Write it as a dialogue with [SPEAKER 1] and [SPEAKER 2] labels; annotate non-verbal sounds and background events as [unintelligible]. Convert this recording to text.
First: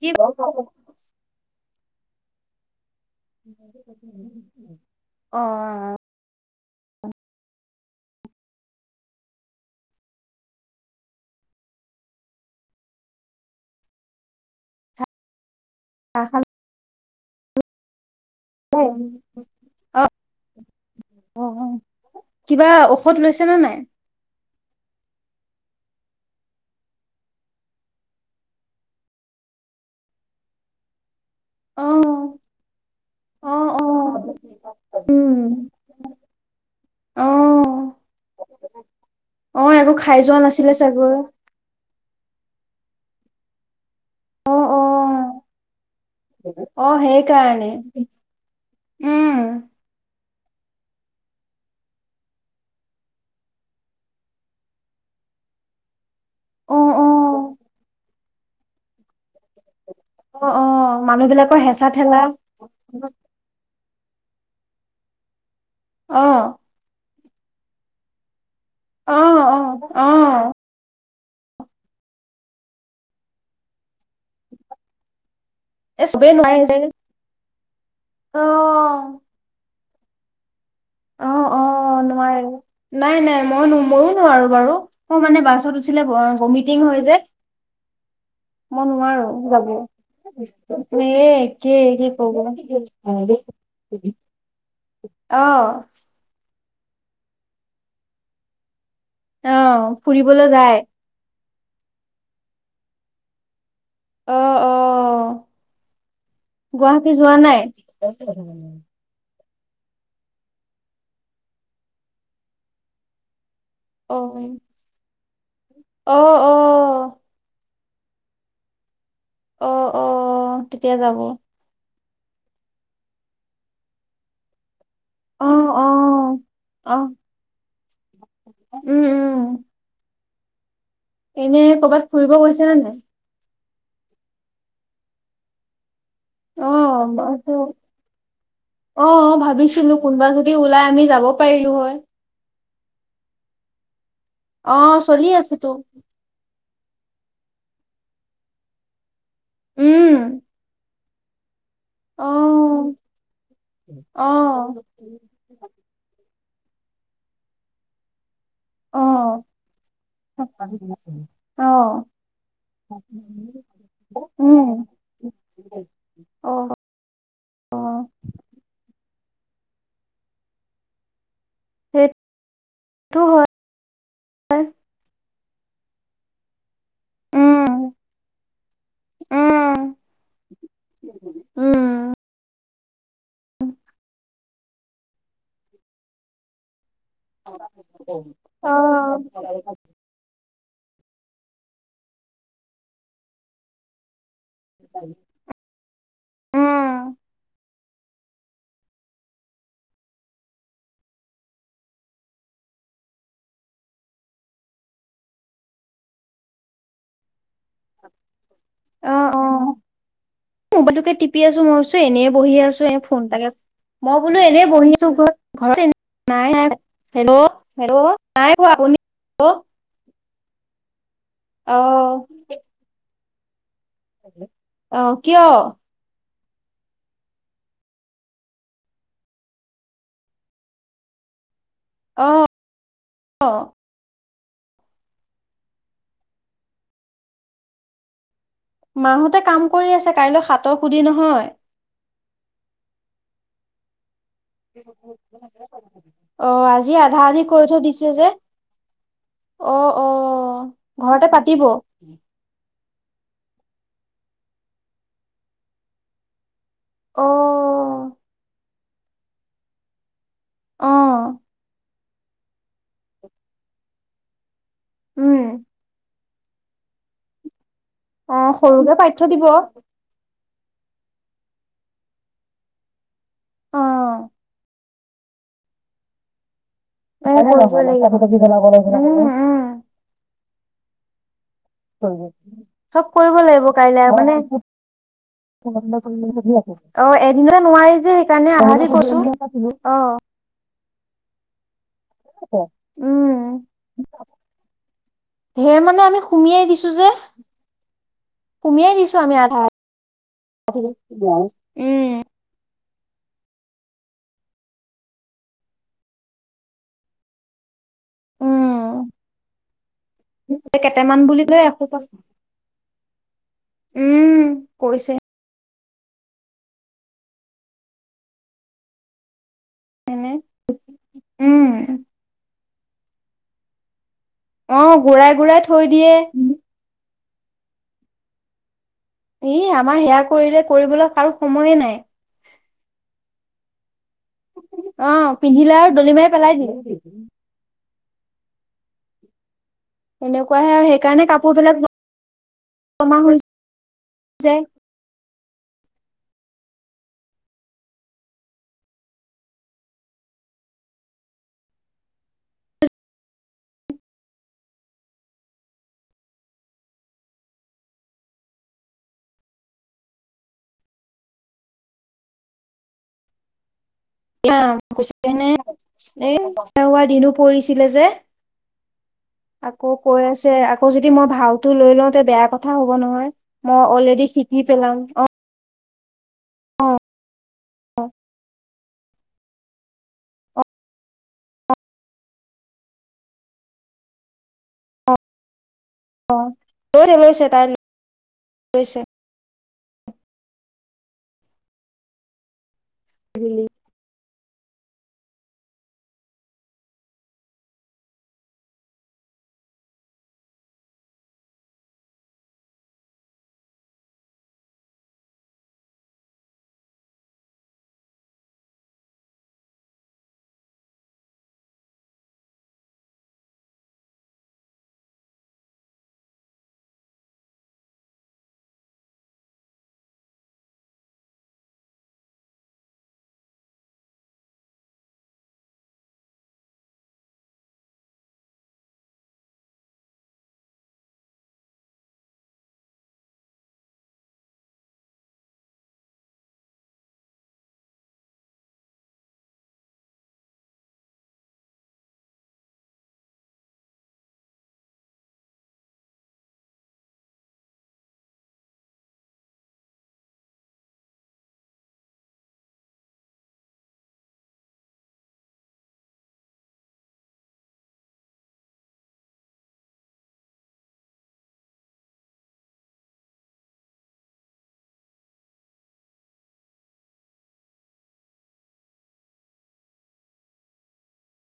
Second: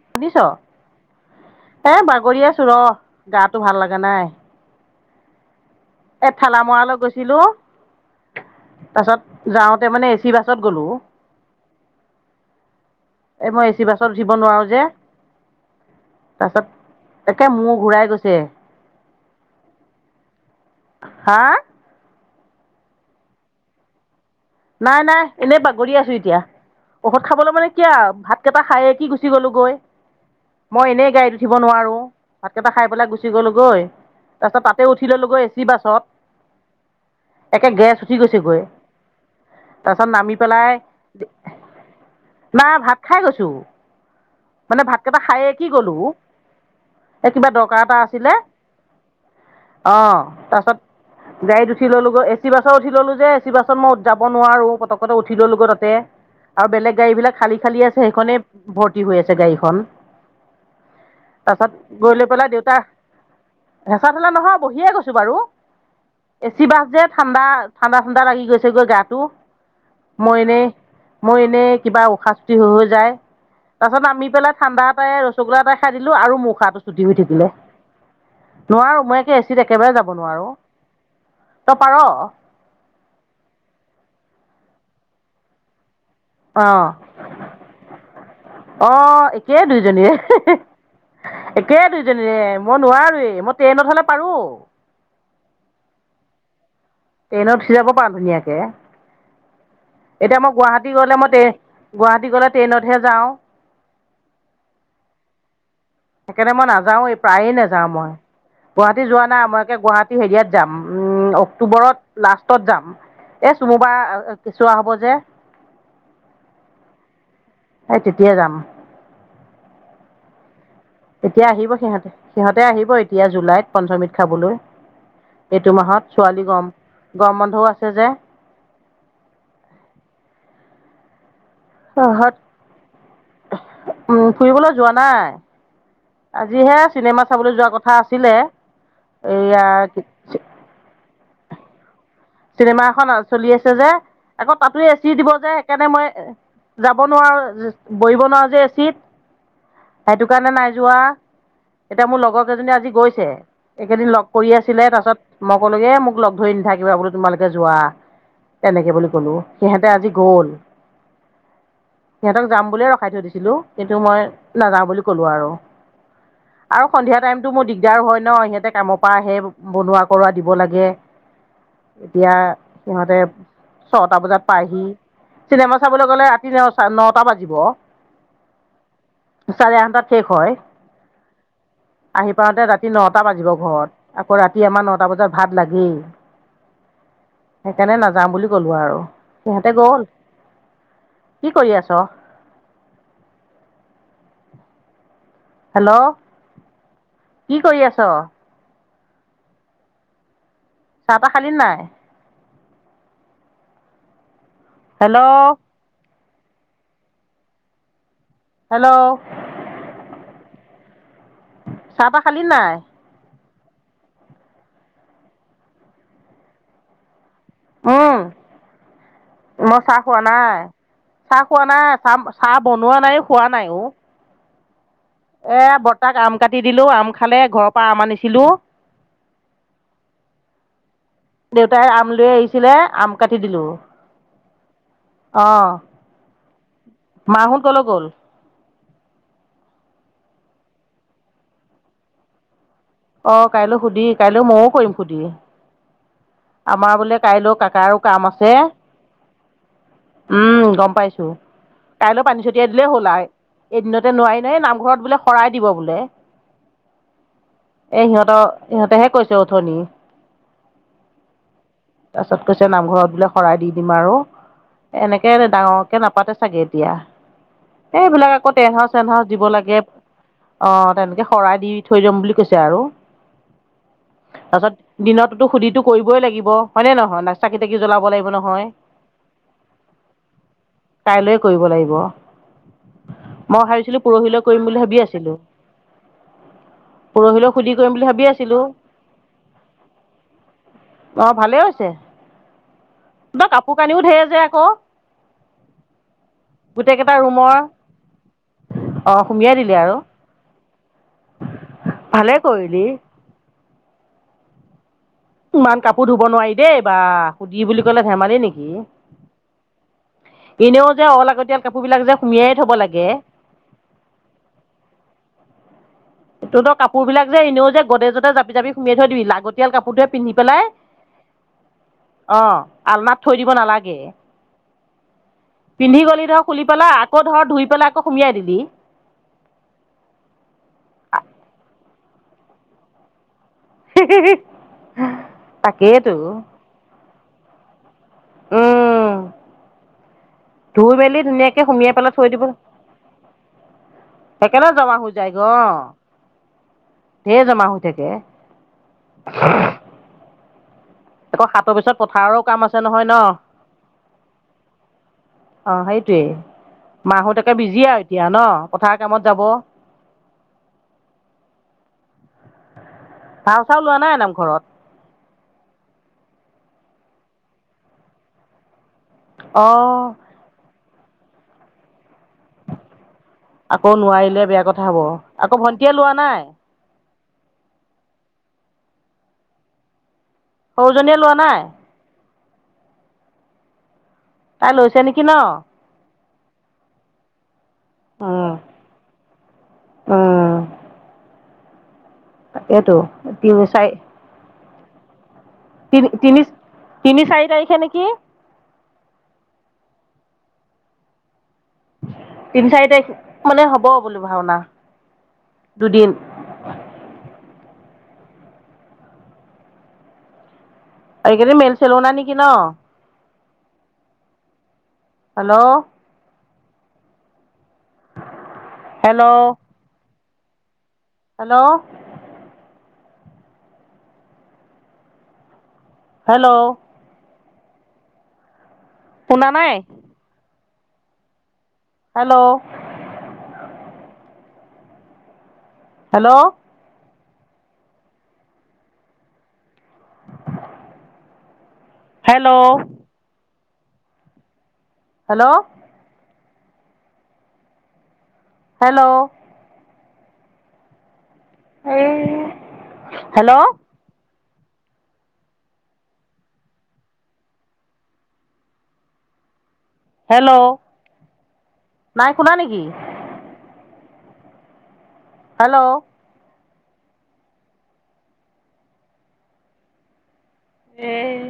[SPEAKER 1] কি অ
[SPEAKER 2] সুনিছ? এই বাগৰি আছো ৰ গাটো ভাল লাগা নাই।
[SPEAKER 1] অ অ অ
[SPEAKER 2] এ থেলামৰালৈ গৈছিলো তাৰছত যাওঁতে মানে এচি বাছত গ'লো- এই মই এ চি বাছত উঠিব নোৱাৰোঁ যে-
[SPEAKER 1] চাহ খালে
[SPEAKER 2] তাছত একে মোৰ ঘূৰাই গৈছে।
[SPEAKER 1] অ
[SPEAKER 2] হা
[SPEAKER 1] অ কিবা ঔষধ লৈছে নে নাই?
[SPEAKER 2] নাই নাই এনেই বাগৰিয়ে আছো এতিয়া। ঔষধ খাবলৈ মানে কি আউ ভাত কেইটা খাইয়ে উঠি গুচি গলো গৈ মই এনেই গাড়িত উঠিব
[SPEAKER 1] অ
[SPEAKER 2] নোৱাৰো ভাতকেইটা খাই পেলাই গুচি
[SPEAKER 1] অ
[SPEAKER 2] গলোগৈ।
[SPEAKER 1] অ
[SPEAKER 2] তাৰপিছত তাতে উঠি
[SPEAKER 1] উম
[SPEAKER 2] ললোগৈ এ চি বাছত
[SPEAKER 1] অ
[SPEAKER 2] একে গেছ উঠি গৈছেগৈ।
[SPEAKER 1] অ একো
[SPEAKER 2] তাৰ পিছত
[SPEAKER 1] খাই
[SPEAKER 2] নামি
[SPEAKER 1] যোৱা নাছিলে
[SPEAKER 2] পেলাই,
[SPEAKER 1] চাগৈ
[SPEAKER 2] না ভাত খাই গৈছো।
[SPEAKER 1] অ অ
[SPEAKER 2] মানে ভাতকেইটা খাইয়ে উঠি গ'লো।
[SPEAKER 1] অ
[SPEAKER 2] এই কিবা
[SPEAKER 1] সেইকাৰণে
[SPEAKER 2] দৰকাৰ
[SPEAKER 1] উম
[SPEAKER 2] অ তাৰপাছত গাড়ীত উঠি ললোগৈ এচি বাছত উঠি ললো যে, এ চি বাছত মই যাব নোৱাৰো পটকতে উঠি ললোগৈ তাতে
[SPEAKER 1] অ
[SPEAKER 2] বেলেগ
[SPEAKER 1] অ
[SPEAKER 2] গাড়ী বিলাক খালী খালী আছে সেইখনেই ভৰ্তি হৈ আছে গাড়ীখন।
[SPEAKER 1] অ অ মানুহ বিলাকৰ
[SPEAKER 2] তাৰছত
[SPEAKER 1] হেঁচা
[SPEAKER 2] গৈ
[SPEAKER 1] ঠেলা
[SPEAKER 2] লৈ পেলাই দেউতা হেঁচা ঠেলা নহয় বহিয়ে গৈছো বাৰু
[SPEAKER 1] অ
[SPEAKER 2] এচি বাছ যে- ঠাণ্ডা ঠাণ্ডা ঠাণ্ডা লাগি গৈছে গৈ
[SPEAKER 1] অ
[SPEAKER 2] গাটো
[SPEAKER 1] অ অ
[SPEAKER 2] মই এনেই মোৰ এনেই কিবা উশাহ চুতি হৈ-হৈ যায় তাৰপাছত নামি পেলাই ঠাণ্ডা এটাই, ৰসগোল্লা এটাই খাই
[SPEAKER 1] এই
[SPEAKER 2] দিলো
[SPEAKER 1] চবেই
[SPEAKER 2] আৰু মোৰ
[SPEAKER 1] নোৱাৰে যে
[SPEAKER 2] উশাহটো চুটি হৈ থাকিলে। নোৱাৰো
[SPEAKER 1] অ
[SPEAKER 2] মই একে এ চিত একেবাৰে যাব নোৱাৰো।
[SPEAKER 1] অ- অ নোৱাৰে। নাই নাই মই ময়ো নোৱাৰো বাৰু মই মানে বাছত উঠিলে ব বমিটিং হয় যে মই
[SPEAKER 2] [unintelligible] অ
[SPEAKER 1] নোৱাৰো
[SPEAKER 2] একে
[SPEAKER 1] যাব
[SPEAKER 2] দুইজনীৰে
[SPEAKER 1] এ
[SPEAKER 2] একে
[SPEAKER 1] কি কব
[SPEAKER 2] দুইজনীৰে মই নোৱাৰোৱেই মই ট্ৰেইনত হ'লে পাৰোঁ
[SPEAKER 1] অ
[SPEAKER 2] ট্ৰেইনত উঠি যাব পাৰো ধুনীয়াকে
[SPEAKER 1] অ
[SPEAKER 2] এতিয়া
[SPEAKER 1] ফুৰিবলৈ
[SPEAKER 2] মই
[SPEAKER 1] যায়
[SPEAKER 2] গুৱাহাটী গ'লে মই ট্ৰে গুৱাহাটী গ'লে ট্ৰেইনতহে যাওঁ
[SPEAKER 1] অ অ
[SPEAKER 2] সেইকাৰণে মই নাযাও
[SPEAKER 1] গুৱাহাটী
[SPEAKER 2] এই
[SPEAKER 1] যোৱা
[SPEAKER 2] প্ৰায়ে
[SPEAKER 1] নাই
[SPEAKER 2] নাযাওঁ মই গুৱাহ টী যোৱা নাই মই একে গুৱাহাটী হেৰিয়াত যাম উম অক্টোবৰত লাষ্টত যাম এই
[SPEAKER 1] অ
[SPEAKER 2] চুমবাৰ কেঁচুৱা হ'ব যে
[SPEAKER 1] অ অ
[SPEAKER 2] এই তেতিয়া যাম
[SPEAKER 1] অ অ তেতিয়া যাব
[SPEAKER 2] এতিয়া আহিব সিহঁতে। সিহঁতে আহিব এতিয়া জুলাইত পঞ্চমৃত খাবলৈ।
[SPEAKER 1] অ
[SPEAKER 2] এইটো
[SPEAKER 1] অ
[SPEAKER 2] মাহত ছোৱালীৰ গৰম,
[SPEAKER 1] অ
[SPEAKER 2] গৰম বন্ধও আছে যে।
[SPEAKER 1] উম, উম। এনে ক'ৰবাত
[SPEAKER 2] সিহঁত
[SPEAKER 1] ফুৰিব গৈছা নে নাই?
[SPEAKER 2] উম, ফুৰিবলৈ যোৱা নাই। আজিহে চিনেমা চাবলৈ
[SPEAKER 1] অ
[SPEAKER 2] যোৱাৰ কথা আছিলে। এইয়া
[SPEAKER 1] সি ওলাই আমি যাব পাৰিলোঁ হয়।
[SPEAKER 2] চিনেমা এখন আ চলি আছে যে, আকৌ তাতো
[SPEAKER 1] অ
[SPEAKER 2] এ চি
[SPEAKER 1] চলি
[SPEAKER 2] দিব যে,
[SPEAKER 1] আছে তো
[SPEAKER 2] সেইকাৰণে মই যাব নোৱাৰো, বহিব নোৱাৰো যে এ চিত
[SPEAKER 1] উম
[SPEAKER 2] সেইটোকাৰণে নাই যোৱা। এতিয়া মোৰ
[SPEAKER 1] অ
[SPEAKER 2] লগৰ কেইজনী আজি গৈছে। এইকেইদিন লগ
[SPEAKER 1] অ
[SPEAKER 2] কৰি আছিলে। তাৰপিছত মই ক'লোগে, মোক লগ ধৰি নাথাকিবা বোলো, তোমালোকে যোৱা, তেনেকে
[SPEAKER 1] অ
[SPEAKER 2] বুলি সিহঁতে আজি গ'ল।
[SPEAKER 1] অ
[SPEAKER 2] সিহঁতক যাম বুলিয়ে ৰখাই থৈ দিছিলোঁ। কিন্তু মই
[SPEAKER 1] উম
[SPEAKER 2] নাযাওঁ বুলি ক'লোঁ আৰু।
[SPEAKER 1] অ
[SPEAKER 2] আৰু সন্ধিয়া টাইমটো মোৰ
[SPEAKER 1] অ
[SPEAKER 2] দিগদাৰ হয় ন। সিহঁতে কামৰ পৰা আহে, বনোৱা-কৰোৱা দিব লাগে।
[SPEAKER 1] সেইটো
[SPEAKER 2] এতিয়া সিহঁতে
[SPEAKER 1] হয়
[SPEAKER 2] ছটা বজাত পায়হি। চিনেমা চাবলৈ গ'লে চিনেমা চাই নটা বাজিব।
[SPEAKER 1] উম
[SPEAKER 2] চাৰে
[SPEAKER 1] উম
[SPEAKER 2] আঠটাত শেষ হয়।
[SPEAKER 1] উম
[SPEAKER 2] আহি পাওঁতে ৰাতি ৰাতি নটা বাজিব ঘৰত। আকৌ ৰাতি আমাৰ নটা বজাত ভাত লাগেই। সেইকাৰণে নাযাওঁ বুলি
[SPEAKER 1] অ
[SPEAKER 2] ক'লোঁ আৰু, সিহঁতে গ'ল। কি কৰি আছ?
[SPEAKER 1] [unintelligible]
[SPEAKER 2] হেল্ল',
[SPEAKER 1] উম
[SPEAKER 2] কি কৰি আছ? চাহ-তাহ খালী নে নাই? হেল্ল', হেল্ল',
[SPEAKER 1] ম'বাইলটোকে টিপি আছোঁ। মই ভাবিছোঁ,
[SPEAKER 2] চাহ তাহ
[SPEAKER 1] এনেই
[SPEAKER 2] খালি
[SPEAKER 1] বহি
[SPEAKER 2] নাই
[SPEAKER 1] আছো এ, ফোন এটাকে কৰোঁ। মই বোলো এনেই বহি নোখোৱাও দেই ঘৰত। নাই, নাই হেল্ল' হেল্ল',
[SPEAKER 2] উম,
[SPEAKER 1] নাই পোৱা শুনি আকৌ।
[SPEAKER 2] মই চাহ খোৱা নাই, চাহ খোৱা নাই।
[SPEAKER 1] অ
[SPEAKER 2] চাহ-চাহ বনোৱা নাই, খোৱা নাই।
[SPEAKER 1] অ', কিয়
[SPEAKER 2] এ, বৰ্তাক আম কাটি দিলোঁ। আম খালে, ঘৰৰ পৰা আম আনিছিলোঁ। দেউতাই আম লৈ
[SPEAKER 1] অ
[SPEAKER 2] আহিছিলে, আম কাটি
[SPEAKER 1] অ
[SPEAKER 2] দিলোঁ। অ', মা হ'ত ক'লৈ গ'ল?
[SPEAKER 1] মা হতে কাম কৰি আছে। কাইলৈ সাতৰ সুধি নহয়।
[SPEAKER 2] অ', কাইলৈ সুধি, কাইলৈ ময়ো কৰিম সুধি।
[SPEAKER 1] অ আজি
[SPEAKER 2] আমাৰ বোলে
[SPEAKER 1] আধা আধি
[SPEAKER 2] কাইলৈ
[SPEAKER 1] কৰি থৈ
[SPEAKER 2] কাকাৰো
[SPEAKER 1] দিছে যে
[SPEAKER 2] কাম আছে।
[SPEAKER 1] অ',
[SPEAKER 2] উম,
[SPEAKER 1] অ',
[SPEAKER 2] গম পাইছো।
[SPEAKER 1] ঘৰতে পাতিব।
[SPEAKER 2] কাইলৈ পানী ছটিয়াই দিলেই হ'ল আৰু। এদিনতে নোৱাৰি নহয়, নামঘৰত বোলে শৰাই দিব বোলে।
[SPEAKER 1] অ',
[SPEAKER 2] এ, সিহঁতৰ, সিহঁতেহে কৈছে অথনি।
[SPEAKER 1] অ',
[SPEAKER 2] তাৰ পাছত কৈছে, নামঘৰত বোলে শৰাই দি দিম আৰু। এনেকে
[SPEAKER 1] উম
[SPEAKER 2] ডাঙৰকে নাপাতে। চাগে এতিয়া। এইবিলাক
[SPEAKER 1] অ
[SPEAKER 2] আকৌ
[SPEAKER 1] সৰুকে পাতি থৈ
[SPEAKER 2] টেণ্টহাউছ-চেনহাউছ দিব লাগে। অ', তেনেকে শৰাই দি থৈ যাম বুলি কৈছে কৈছে আৰু।
[SPEAKER 1] অ
[SPEAKER 2] তাৰপিছত দিনততো সুধিতো কৰিবই লাগিব। হয়নে নহয়
[SPEAKER 1] এ
[SPEAKER 2] না চাকি
[SPEAKER 1] কৰিব
[SPEAKER 2] টাকি জ্বলাব লাগিব নহয়
[SPEAKER 1] উম উম
[SPEAKER 2] কাইলৈ কৰিব লাগিব
[SPEAKER 1] চব কৰিব
[SPEAKER 2] মই
[SPEAKER 1] লাগিব
[SPEAKER 2] ভাবিছিলোঁ
[SPEAKER 1] কাইলে মানে
[SPEAKER 2] পৰহিলৈ
[SPEAKER 1] অ
[SPEAKER 2] কৰিম বুলি ভাবি আছিলোঁ পৰহিলৈ
[SPEAKER 1] এদিনে
[SPEAKER 2] সুধি কৰিম
[SPEAKER 1] নোৱাৰি
[SPEAKER 2] বুলি
[SPEAKER 1] যে
[SPEAKER 2] ভাবি
[SPEAKER 1] সেইকাৰণে
[SPEAKER 2] আছিলোঁ
[SPEAKER 1] আজি কৰিছো অ
[SPEAKER 2] অ ভালেই হৈছে
[SPEAKER 1] উম
[SPEAKER 2] বাৰ কাপোৰ কানিও ঢেৰ যে আকৌ
[SPEAKER 1] ঢেৰ মানে আমি সুমিয়াই দিছো যে
[SPEAKER 2] গোটেইকেইটা ৰুমৰ
[SPEAKER 1] সুমিয়াই
[SPEAKER 2] অ
[SPEAKER 1] দিছো আমি
[SPEAKER 2] সুমিয়াই
[SPEAKER 1] আধা
[SPEAKER 2] দিলি আৰু
[SPEAKER 1] উম
[SPEAKER 2] ভালে কৰিলি ইমান কাপোৰ ধুব নোৱাৰি দেই বা সুধি বুলি কলে ধেমালি নিকি
[SPEAKER 1] উম
[SPEAKER 2] এনেও যে
[SPEAKER 1] কেইটামান বুলি লৈ
[SPEAKER 2] অলাগতীয়াল কাপোৰ
[SPEAKER 1] এসোপা
[SPEAKER 2] বিলাক যে সুমিয়াই থব লাগে
[SPEAKER 1] উম কৰিছে
[SPEAKER 2] তহ তই কাপোৰ বিলাক যে এনেও যে গদ্ৰেজতে জাপি জাপি সোমাই থৈ দিবি লাগতিয়াল কাপোৰটোৱে
[SPEAKER 1] এনে
[SPEAKER 2] পিন্ধি পেলাই
[SPEAKER 1] উম
[SPEAKER 2] অ আলনাত থৈ দিব নালাগে
[SPEAKER 1] অ গুৰাই গুৰাই থৈ
[SPEAKER 2] পিন্ধি
[SPEAKER 1] দিয়ে
[SPEAKER 2] গলি ধৰ খুলি পেলা আকৌ ধৰক ধুই পেলাই আকৌ সুমিয়াই দিলি
[SPEAKER 1] ই আমাৰ সেয়া কৰিলে কৰিবলৈ কাৰু সময়ে নাই
[SPEAKER 2] [unintelligible]
[SPEAKER 1] অ পিন্ধিলে আৰু
[SPEAKER 2] তাকেইতো
[SPEAKER 1] দলিমাৰি পেলাই দি
[SPEAKER 2] উম
[SPEAKER 1] তেনেকুৱাহে আৰু
[SPEAKER 2] ধুই মেলি
[SPEAKER 1] সেইকাৰণে কাপোৰ
[SPEAKER 2] ধুনীয়াকে
[SPEAKER 1] বিলাক
[SPEAKER 2] সুমিয়াই পেলাই থৈ দিব
[SPEAKER 1] জমা হৈ যায়
[SPEAKER 2] একেলগে জমা হৈ যাই গ ঢেৰ জমা হৈ থাকে আকৌ হাতৰ পিছত পথাৰো কাম আছে নহয় ন অ সেইটোৱে মা হত একে বিজি আউ এতিয়া ন পথাৰ কামত যাব ভাও চাও লোৱা নাই নাম
[SPEAKER 1] [unintelligible] নে এই দিনো পৰিছিলে যে আকৌ
[SPEAKER 2] অঁ
[SPEAKER 1] কৈ আছে আকৌ যদি মই ভাওটো লৈ লওঁ তে বেয়া কথা হব নহয় মই
[SPEAKER 2] আকৌ
[SPEAKER 1] অলৰেডি
[SPEAKER 2] নোৱাৰিলে
[SPEAKER 1] শিকি
[SPEAKER 2] বেয়া কথা
[SPEAKER 1] পেলাম
[SPEAKER 2] হব
[SPEAKER 1] অ
[SPEAKER 2] আকৌ ভণ্টিয়ে লোৱা নাই
[SPEAKER 1] অ
[SPEAKER 2] সৰু জনীয়ে লোৱা নাই তাই লৈছে নেকি ন
[SPEAKER 1] অ লৈছে লৈছে তাই
[SPEAKER 2] অ
[SPEAKER 1] লৈছে
[SPEAKER 2] এইটো [unintelligible] চাই তিন তিনি তিনি চাৰি তাৰিখে নেকি তিন চাৰি তাৰিখ মানে হ'ব বুলো ভাওনা দুদিন আৰু এইকেইদিন মেল চেলো নাই নেকি ন হেল্ল', হেল্ল' হেল্ল' হেল্ল' শুনা নাই? Hello hello hello hello! Hello! এই হেল্ল'! হেল্ল'! নাই শুনা নেকি? হেল্ল'! এই